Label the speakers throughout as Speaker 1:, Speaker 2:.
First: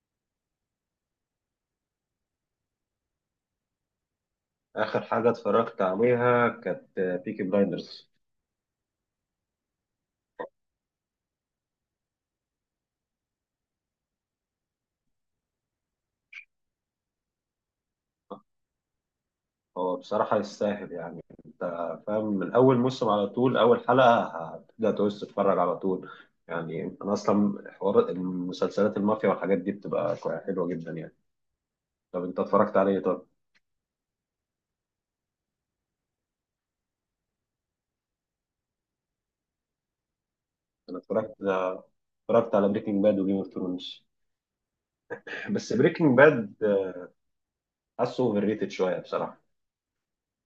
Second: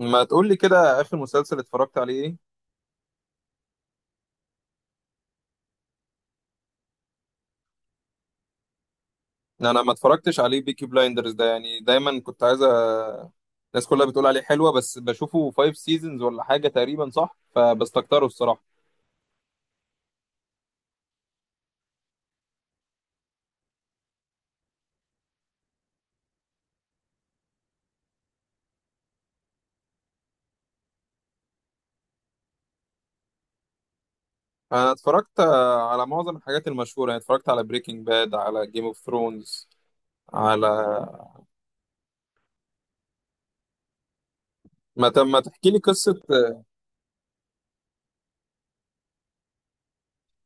Speaker 1: ما تقول لي كده اخر مسلسل اتفرجت عليه ايه؟
Speaker 2: آخر حاجة اتفرجت عليها كانت بيكي بلايندرز.
Speaker 1: انا ما اتفرجتش عليه بيكي بلايندرز ده، يعني دايما كنت عايز الناس كلها بتقول عليه حلوة، بس بشوفه فايف سيزونز ولا حاجة تقريبا، صح؟ فبستكتره الصراحة.
Speaker 2: هو بصراحة يستاهل يعني. أنت فاهم من أول موسم على طول أول حلقة هتبدأ تعوز تتفرج على طول. يعني أنا أصلا حوار المسلسلات المافيا والحاجات دي بتبقى حلوة جدا يعني. طب أنت اتفرجت عليه طب؟
Speaker 1: انا اتفرجت آه، على معظم الحاجات المشهورة، يعني اتفرجت على بريكنج باد، على جيم اوف ثرونز، على
Speaker 2: أنا اتفرجت على بريكنج باد وجيم اوف ثرونز،
Speaker 1: ما تحكي
Speaker 2: بس
Speaker 1: لي
Speaker 2: بريكنج
Speaker 1: قصة.
Speaker 2: باد حاسه اوفر ريتد شوية بصراحة.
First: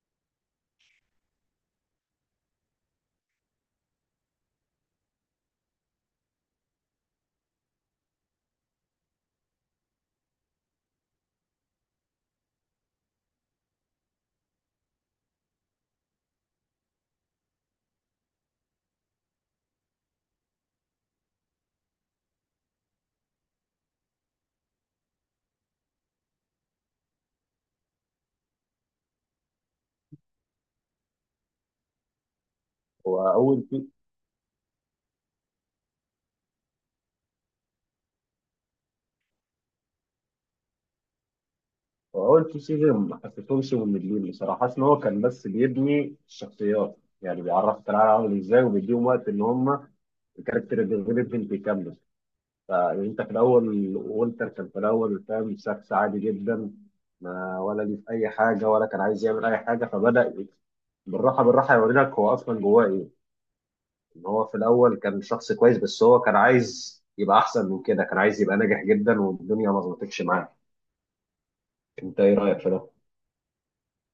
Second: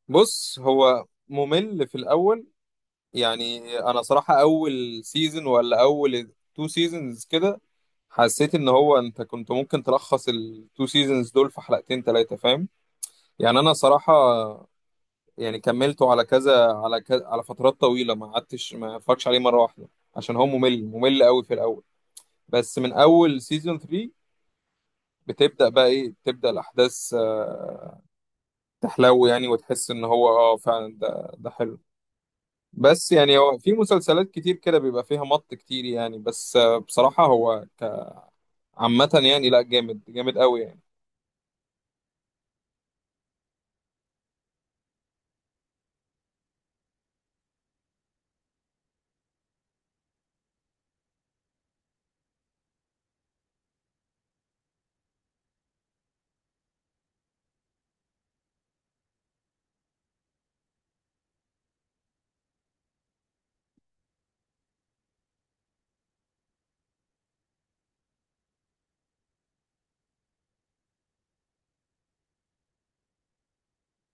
Speaker 1: بص، هو ممل في الاول، يعني انا صراحة، اول سيزون ولا اول تو سيزونز كده حسيت ان هو انت كنت ممكن تلخص التو سيزونز دول في حلقتين ثلاثه، فاهم؟ يعني انا صراحه، يعني كملته على كذا على كذا، على فترات طويله، ما قعدتش ما اتفرجش عليه مره واحده، عشان هو ممل ممل قوي في الاول. بس من اول سيزون 3، بتبدا بقى ايه، بتبدا الاحداث تحلو يعني، وتحس ان هو فعلا ده حلو. بس
Speaker 2: هو
Speaker 1: يعني هو
Speaker 2: أول
Speaker 1: في مسلسلات كتير كده بيبقى فيها مط كتير، يعني بس بصراحه هو عامه يعني، لا جامد جامد قوي يعني.
Speaker 2: هو التو سيزون ما حسيتهمش مملين بصراحه، حاسس ان هو كان بس بيبني الشخصيات، يعني بيعرفك العالم عامل ازاي وبيديهم وقت ان هم الكاركتر ديفلوبمنت يكمل. فانت في الاول وولتر كان في الاول فاهم شخص عادي جدا، ما ولا ليه في اي حاجه ولا كان عايز يعمل اي حاجه، فبدا بالراحه بالراحه يوري لك هو اصلا جواه ايه، ان هو في الاول كان شخص كويس، بس هو كان عايز يبقى احسن من كده، كان عايز يبقى ناجح جدا والدنيا ما ظبطتش معاه. انت ايه رايك في ده؟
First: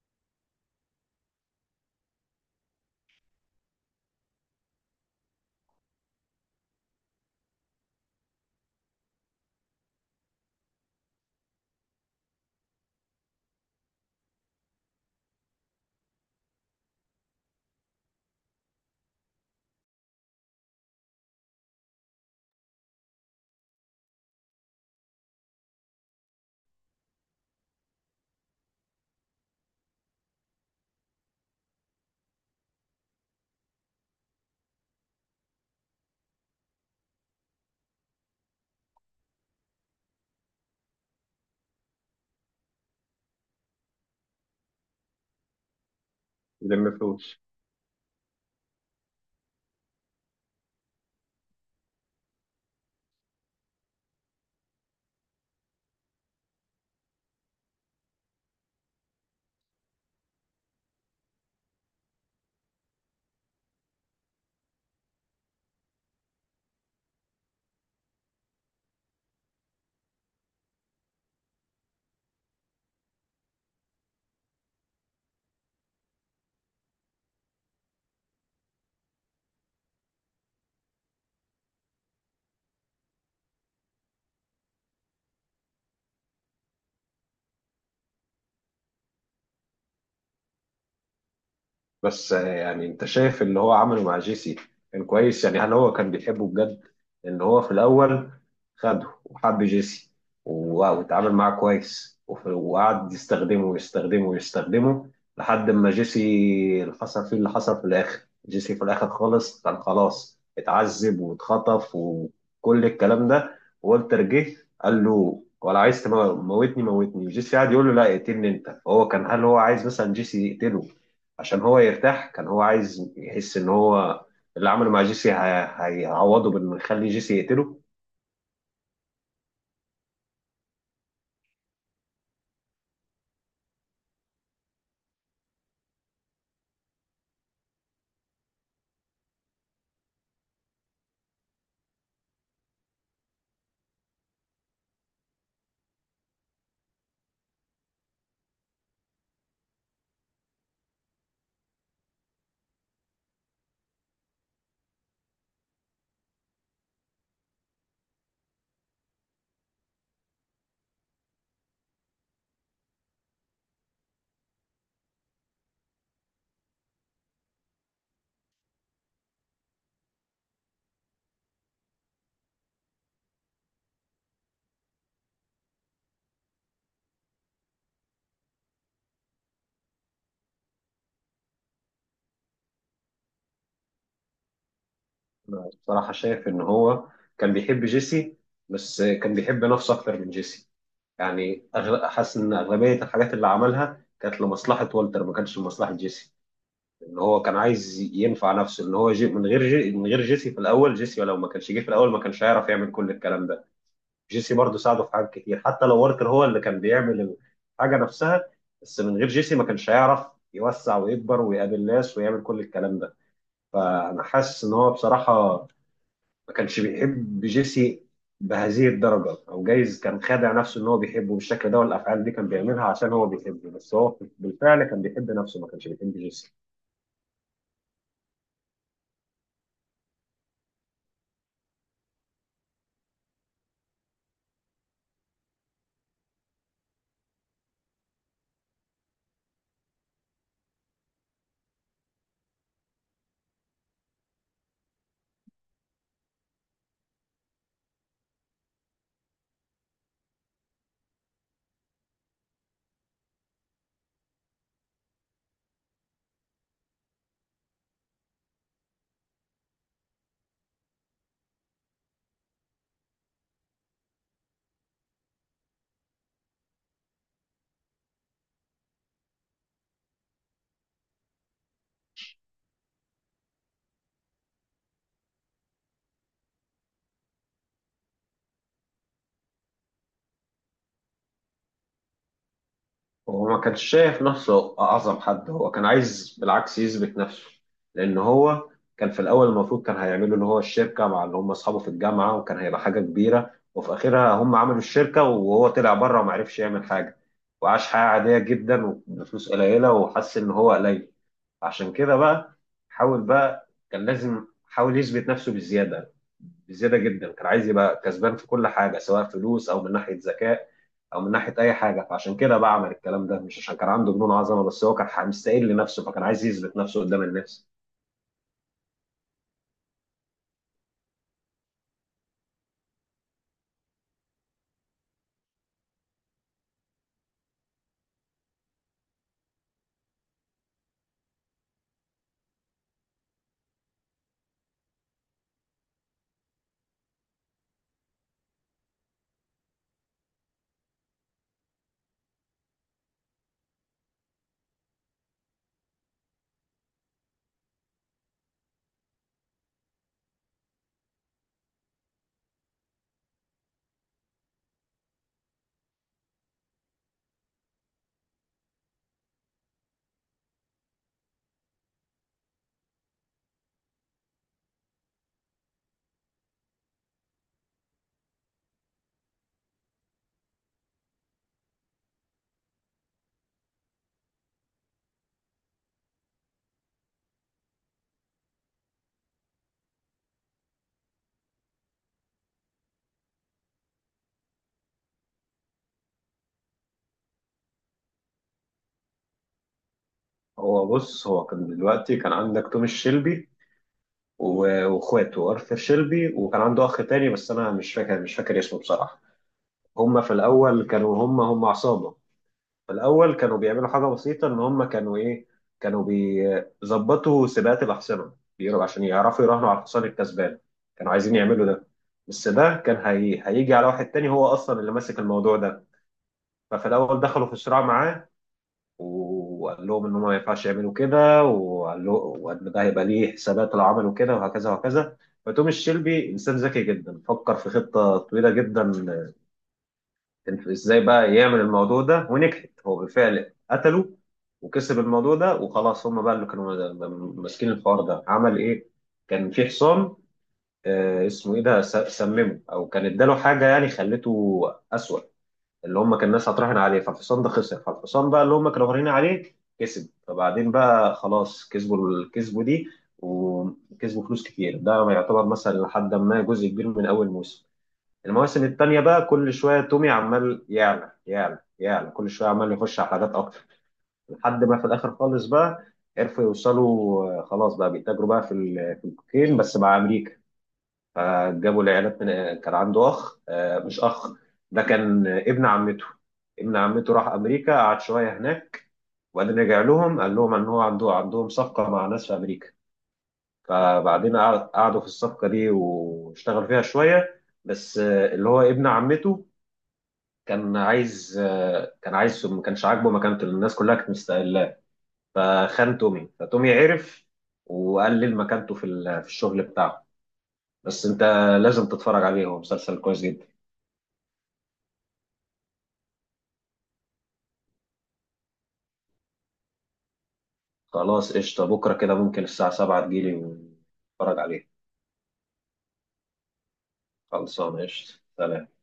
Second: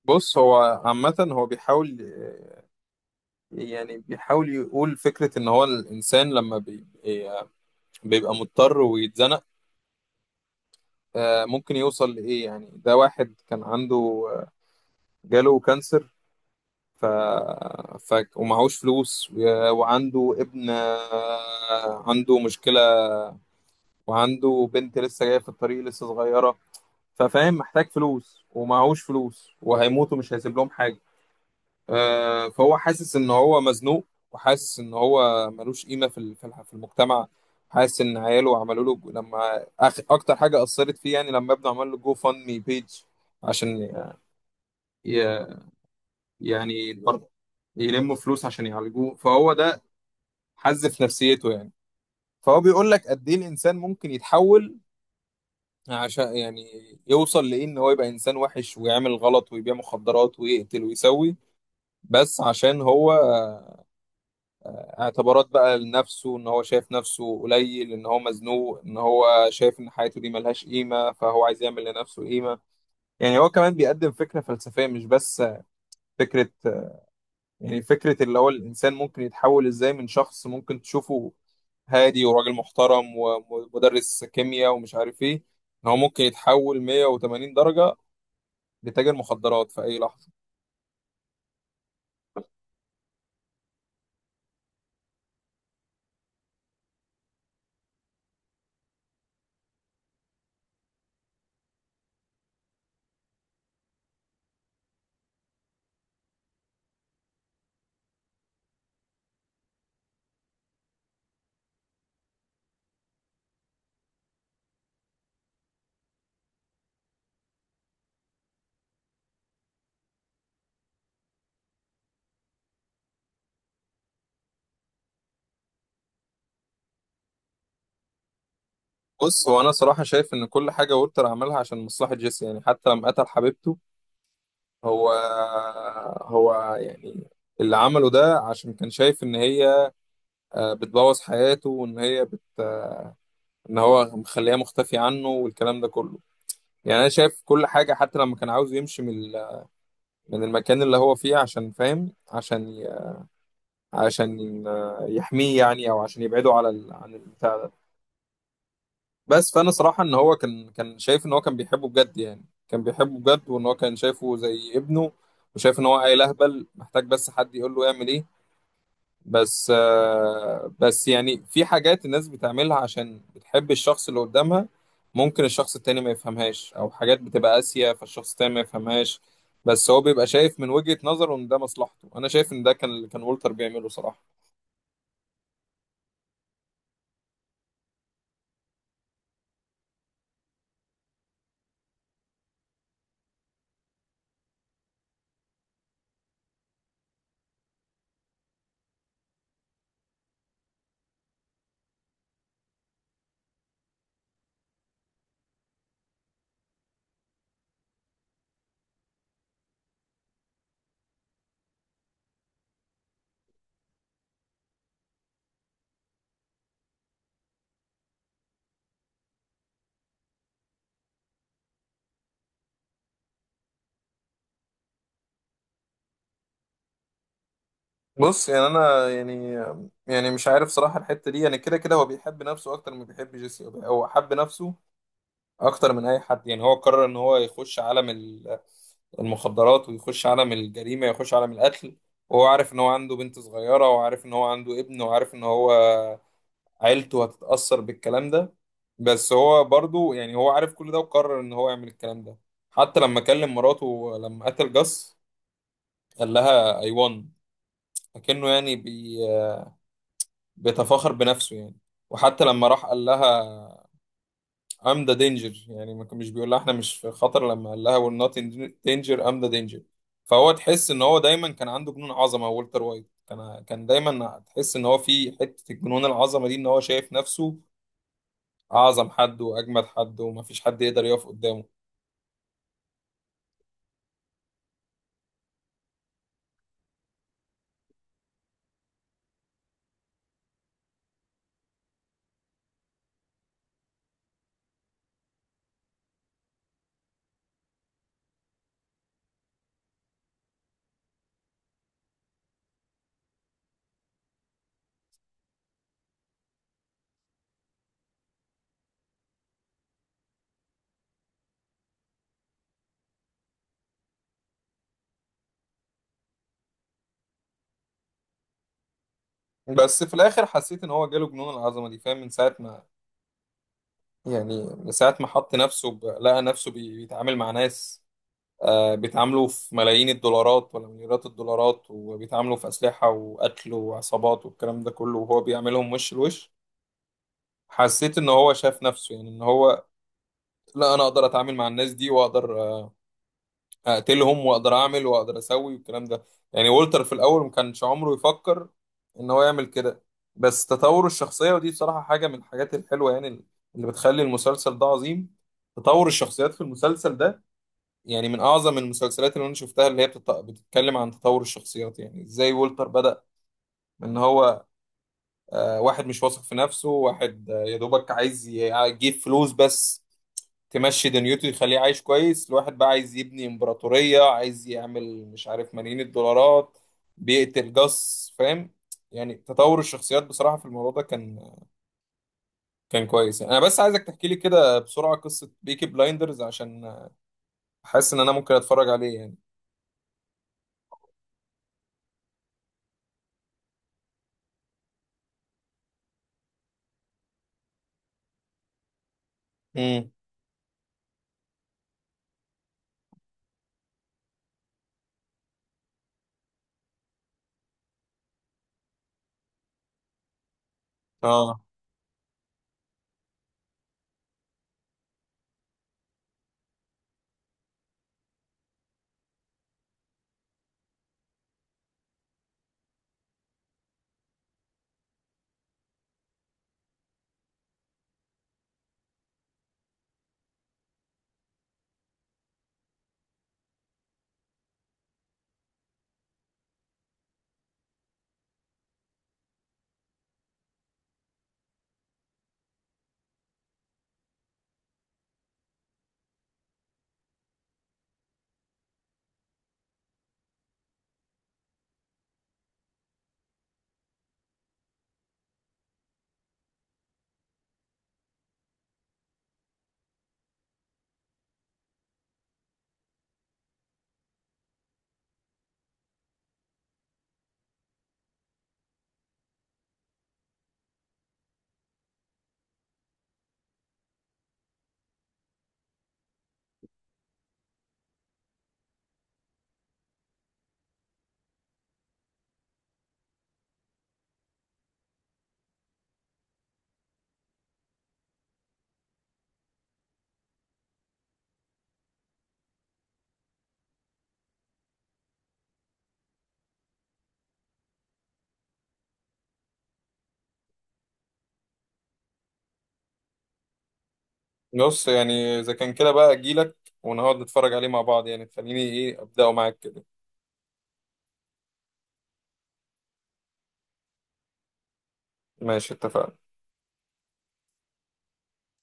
Speaker 1: بص هو عامة، هو بيحاول، يعني بيحاول يقول فكرة إن هو الإنسان لما بيبقى مضطر ويتزنق، آه، ممكن يوصل لإيه، يعني ده واحد كان عنده آه، جاله كانسر، ف... ومعهوش فلوس وعنده ابن، عنده مشكلة، وعنده بنت لسه جاية في الطريق، لسه صغيرة، ففاهم محتاج فلوس ومعهوش فلوس، وهيموت ومش هيسيب لهم حاجة. فهو حاسس ان هو مزنوق، وحاسس ان هو ملوش قيمه في ال- في الح- في المجتمع، حاسس ان عياله عملوا له اكتر حاجه اثرت فيه، يعني لما ابنه عمل له جو فاند مي بيج، عشان ي...
Speaker 2: يلم
Speaker 1: يعني برضه
Speaker 2: فلوس.
Speaker 1: يلموا فلوس عشان يعالجوه، فهو ده حز في نفسيته يعني. فهو بيقول لك قد ايه الانسان ممكن يتحول، عشان يعني يوصل لايه؟ ان هو يبقى انسان وحش ويعمل غلط ويبيع مخدرات ويقتل ويسوي، بس عشان هو اعتبارات بقى لنفسه، ان هو شايف نفسه قليل، ان هو مزنوق، ان هو شايف ان حياته دي ملهاش قيمة، فهو عايز يعمل لنفسه قيمة. يعني هو كمان بيقدم فكرة فلسفية، مش بس فكرة، يعني فكرة اللي هو الانسان ممكن يتحول ازاي من شخص ممكن تشوفه هادي وراجل محترم ومدرس كيمياء ومش عارف ايه، ان هو ممكن يتحول 180 درجة لتاجر مخدرات في اي لحظة.
Speaker 2: بس يعني انت شايف اللي هو عمله مع جيسي كان كويس؟ يعني هل هو كان بيحبه بجد، ان هو في الاول خده وحب جيسي، واتعامل معاه كويس، وقعد يستخدمه ويستخدمه ويستخدمه لحد ما جيسي اللي حصل فيه اللي حصل في الاخر؟ جيسي في الاخر خالص كان خلاص اتعذب واتخطف وكل الكلام ده، والتر جه قال له ولا عايز تموتني موتني، جيسي قاعد يقول له لا اقتلني انت. هو كان، هل هو عايز مثلا جيسي يقتله عشان هو يرتاح؟ كان هو عايز يحس ان هو اللي عمله مع جيسي هيعوضه بانه يخلي جيسي يقتله؟
Speaker 1: بص، هو انا صراحة شايف ان كل حاجة وولتر عملها عشان مصلحة جيسي، يعني حتى لما قتل حبيبته، هو هو يعني اللي عمله ده عشان كان شايف ان هي بتبوظ حياته، وان هي ان هو مخليها مختفي عنه، والكلام ده كله، يعني انا شايف كل حاجه، حتى لما كان عاوز يمشي من المكان اللي هو فيه، عشان فاهم، عشان يحميه يعني، او عشان يبعده عن البتاع ده. بس فانا صراحه ان هو كان شايف ان هو كان بيحبه بجد، يعني كان بيحبه بجد، وان هو كان شايفه زي ابنه، وشايف ان هو عيل اهبل، محتاج بس حد يقول له يعمل ايه. بس يعني في حاجات الناس بتعملها عشان بتحب الشخص اللي قدامها، ممكن الشخص التاني ما يفهمهاش، او حاجات بتبقى قاسية فالشخص التاني ما يفهمهاش، بس هو بيبقى شايف من وجهة نظره ان ده مصلحته. انا شايف ان ده كان اللي كان وولتر بيعمله صراحة.
Speaker 2: انا بصراحه شايف ان هو كان بيحب جيسي، بس كان بيحب نفسه اكتر من جيسي. يعني حاسس ان اغلبيه الحاجات اللي عملها كانت لمصلحه والتر، ما كانتش لمصلحه جيسي. ان هو كان عايز ينفع نفسه، ان هو جي من غير جي من غير جيسي في الاول. جيسي لو ما كانش جه في الاول ما كانش هيعرف يعمل كل الكلام ده. جيسي برضه ساعده في حاجات كتير، حتى لو واركر هو اللي كان بيعمل الحاجه نفسها، بس من غير جيسي ما كانش هيعرف يوسع ويكبر ويقابل ناس ويعمل كل الكلام ده. فانا حاسس ان هو بصراحه ما كانش بيحب جيسي بهذه الدرجه، او جايز كان خادع نفسه ان هو بيحبه بالشكل ده والافعال دي كان بيعملها عشان هو بيحبه، بس هو بالفعل كان بيحب نفسه، ما كانش بيحب جيسي.
Speaker 1: بص يعني انا يعني مش عارف صراحة الحتة دي، يعني كده كده هو بيحب نفسه اكتر ما بيحب جيسي، هو حب نفسه اكتر من اي حد، يعني هو قرر ان هو يخش عالم المخدرات ويخش عالم الجريمة، يخش عالم القتل، وهو عارف ان هو عنده بنت صغيرة، وعارف ان هو عنده ابن، وعارف ان هو عيلته هتتأثر بالكلام ده. بس هو برضو يعني، هو عارف كل ده وقرر ان هو يعمل الكلام ده. حتى لما كلم مراته لما قتل جاس، قال لها I won، فكأنه يعني بيتفاخر بنفسه يعني. وحتى لما راح قال لها ام ذا دينجر، يعني ما كان مش بيقول لها احنا مش في خطر، لما قال لها وير نوت ان دينجر، ام ذا دينجر. فهو تحس ان هو دايما كان عنده جنون عظمه، والتر وايت كان دايما تحس ان هو في حته الجنون العظمه دي، ان هو شايف نفسه اعظم حد واجمد حد ومفيش حد يقدر يقف قدامه.
Speaker 2: هو ما كانش شايف نفسه أعظم حد، هو كان عايز بالعكس يثبت نفسه، لأن هو كان في الأول المفروض كان هيعملوا اللي هو الشركة مع اللي هم أصحابه في الجامعة، وكان هيبقى حاجة كبيرة، وفي آخرها هم عملوا الشركة وهو طلع بره وما عرفش يعمل حاجة، وعاش حياة عادية جدا وبفلوس قليلة وحس إن هو قليل. عشان كده بقى حاول بقى، كان لازم حاول يثبت نفسه بالزيادة، بزياده جدا، كان عايز يبقى كسبان في كل حاجه، سواء فلوس او من ناحيه ذكاء او من ناحيه اي حاجه، فعشان كده بقى عمل الكلام ده، مش عشان كان عنده جنون عظمه، بس هو كان مستقل لنفسه، فكان عايز يثبت نفسه قدام الناس.
Speaker 1: بس في الاخر حسيت ان هو جاله جنون العظمه دي، فاهم؟ من ساعه ما يعني من ساعه ما حط نفسه لقى نفسه بيتعامل مع ناس، بيتعاملوا في ملايين الدولارات ولا مليارات الدولارات، وبيتعاملوا في أسلحة وقتل وعصابات والكلام ده كله، وهو بيعملهم وش لوش. حسيت ان هو شاف نفسه، يعني ان هو، لا انا اقدر اتعامل مع الناس دي، واقدر اقتلهم، واقدر اعمل واقدر اسوي والكلام ده. يعني وولتر في الاول ما كانش عمره يفكر ان هو يعمل كده. بس تطور الشخصية، ودي بصراحة حاجة من الحاجات الحلوة يعني، اللي بتخلي المسلسل ده عظيم، تطور الشخصيات في المسلسل ده، يعني من اعظم المسلسلات اللي انا شفتها، اللي هي بتتكلم عن تطور الشخصيات، يعني ازاي وولتر بدأ من ان هو واحد مش واثق في نفسه، واحد يا دوبك عايز يجيب فلوس بس تمشي دنيته، يخليه عايش كويس، لواحد بقى عايز يبني امبراطورية، عايز يعمل مش عارف ملايين الدولارات، بيقتل جاس، فاهم؟ يعني تطور الشخصيات بصراحة في الموضوع ده كان كويس يعني. انا بس عايزك تحكي لي كده بسرعة قصة بيكي بلايندرز، عشان حاسس ان انا ممكن اتفرج عليه يعني.
Speaker 2: هو بص، هو كان دلوقتي كان عندك توماس شيلبي واخواته ارثر شيلبي، وكان عنده اخ تاني بس انا مش فاكر اسمه بصراحه.
Speaker 1: امم
Speaker 2: هم في الاول كانوا هم عصابه. في الأول كانوا بيعملوا حاجة بسيطة، إن هم كانوا إيه، كانوا بيظبطوا سباقات الأحصنة بيقولوا عشان يعرفوا يراهنوا على الحصان الكسبان، كانوا عايزين
Speaker 1: اه
Speaker 2: يعملوا ده. بس ده كان هيجي على واحد تاني هو أصلا اللي ماسك الموضوع ده. ففي الأول دخلوا في صراع معاه وقال لهم إن هم ما ينفعش يعملوا كده، وقال له وإن ده هيبقى ليه حسابات لو عملوا كده، وهكذا وهكذا. فتوماس شيلبي إنسان ذكي جدا، فكر في خطة طويلة جدا ازاي بقى يعمل الموضوع ده ونجحت، هو بالفعل قتله وكسب الموضوع ده، وخلاص هم بقى اللي كانوا ماسكين الحوار ده. عمل ايه؟ كان في حصان، اسمه ايه ده، سممه او كان اداله حاجه يعني خلته اسوأ، اللي هم كان الناس هتراهن عليه، فالحصان ده خسر، فالحصان بقى اللي هم كانوا راهنين عليه كسب، فبعدين بقى خلاص الكسبوا دي، وكسبوا فلوس كتير. ده يعتبر مثلا لحد ما جزء كبير من اول موسم. المواسم التانية بقى كل شوية تومي عمال يعلى يعلى يعلى، كل شوية عمال يخش على حاجات أكتر، لحد ما في الآخر خالص بقى عرفوا يوصلوا، خلاص بقى بيتاجروا بقى في الكوكين بس مع أمريكا. فجابوا العيالات من، كان عنده أخ، مش أخ، ده كان ابن عمته. ابن عمته راح أمريكا قعد شوية هناك، وبعدين رجع لهم قال لهم إن هو عندهم صفقة مع ناس في أمريكا. فبعدين قعدوا في الصفقة دي واشتغل فيها شوية، بس اللي هو ابن عمته كان عايز، ما كانش عاجبه مكانته لأن الناس كلها كانت مستقلاه، فخان تومي، فتومي عرف وقلل مكانته في الشغل بتاعه. بس انت لازم تتفرج عليه، هو مسلسل كويس جدا.
Speaker 1: بص يعني اذا كان كده بقى، اجيلك ونقعد نتفرج عليه مع بعض، يعني خليني ايه ابداه معاك كده.
Speaker 2: خلاص قشطة، بكرة كده ممكن الساعة 7 تجيلي ونتفرج عليه.
Speaker 1: ماشي اتفقنا.
Speaker 2: خلصانة قشطة سلام.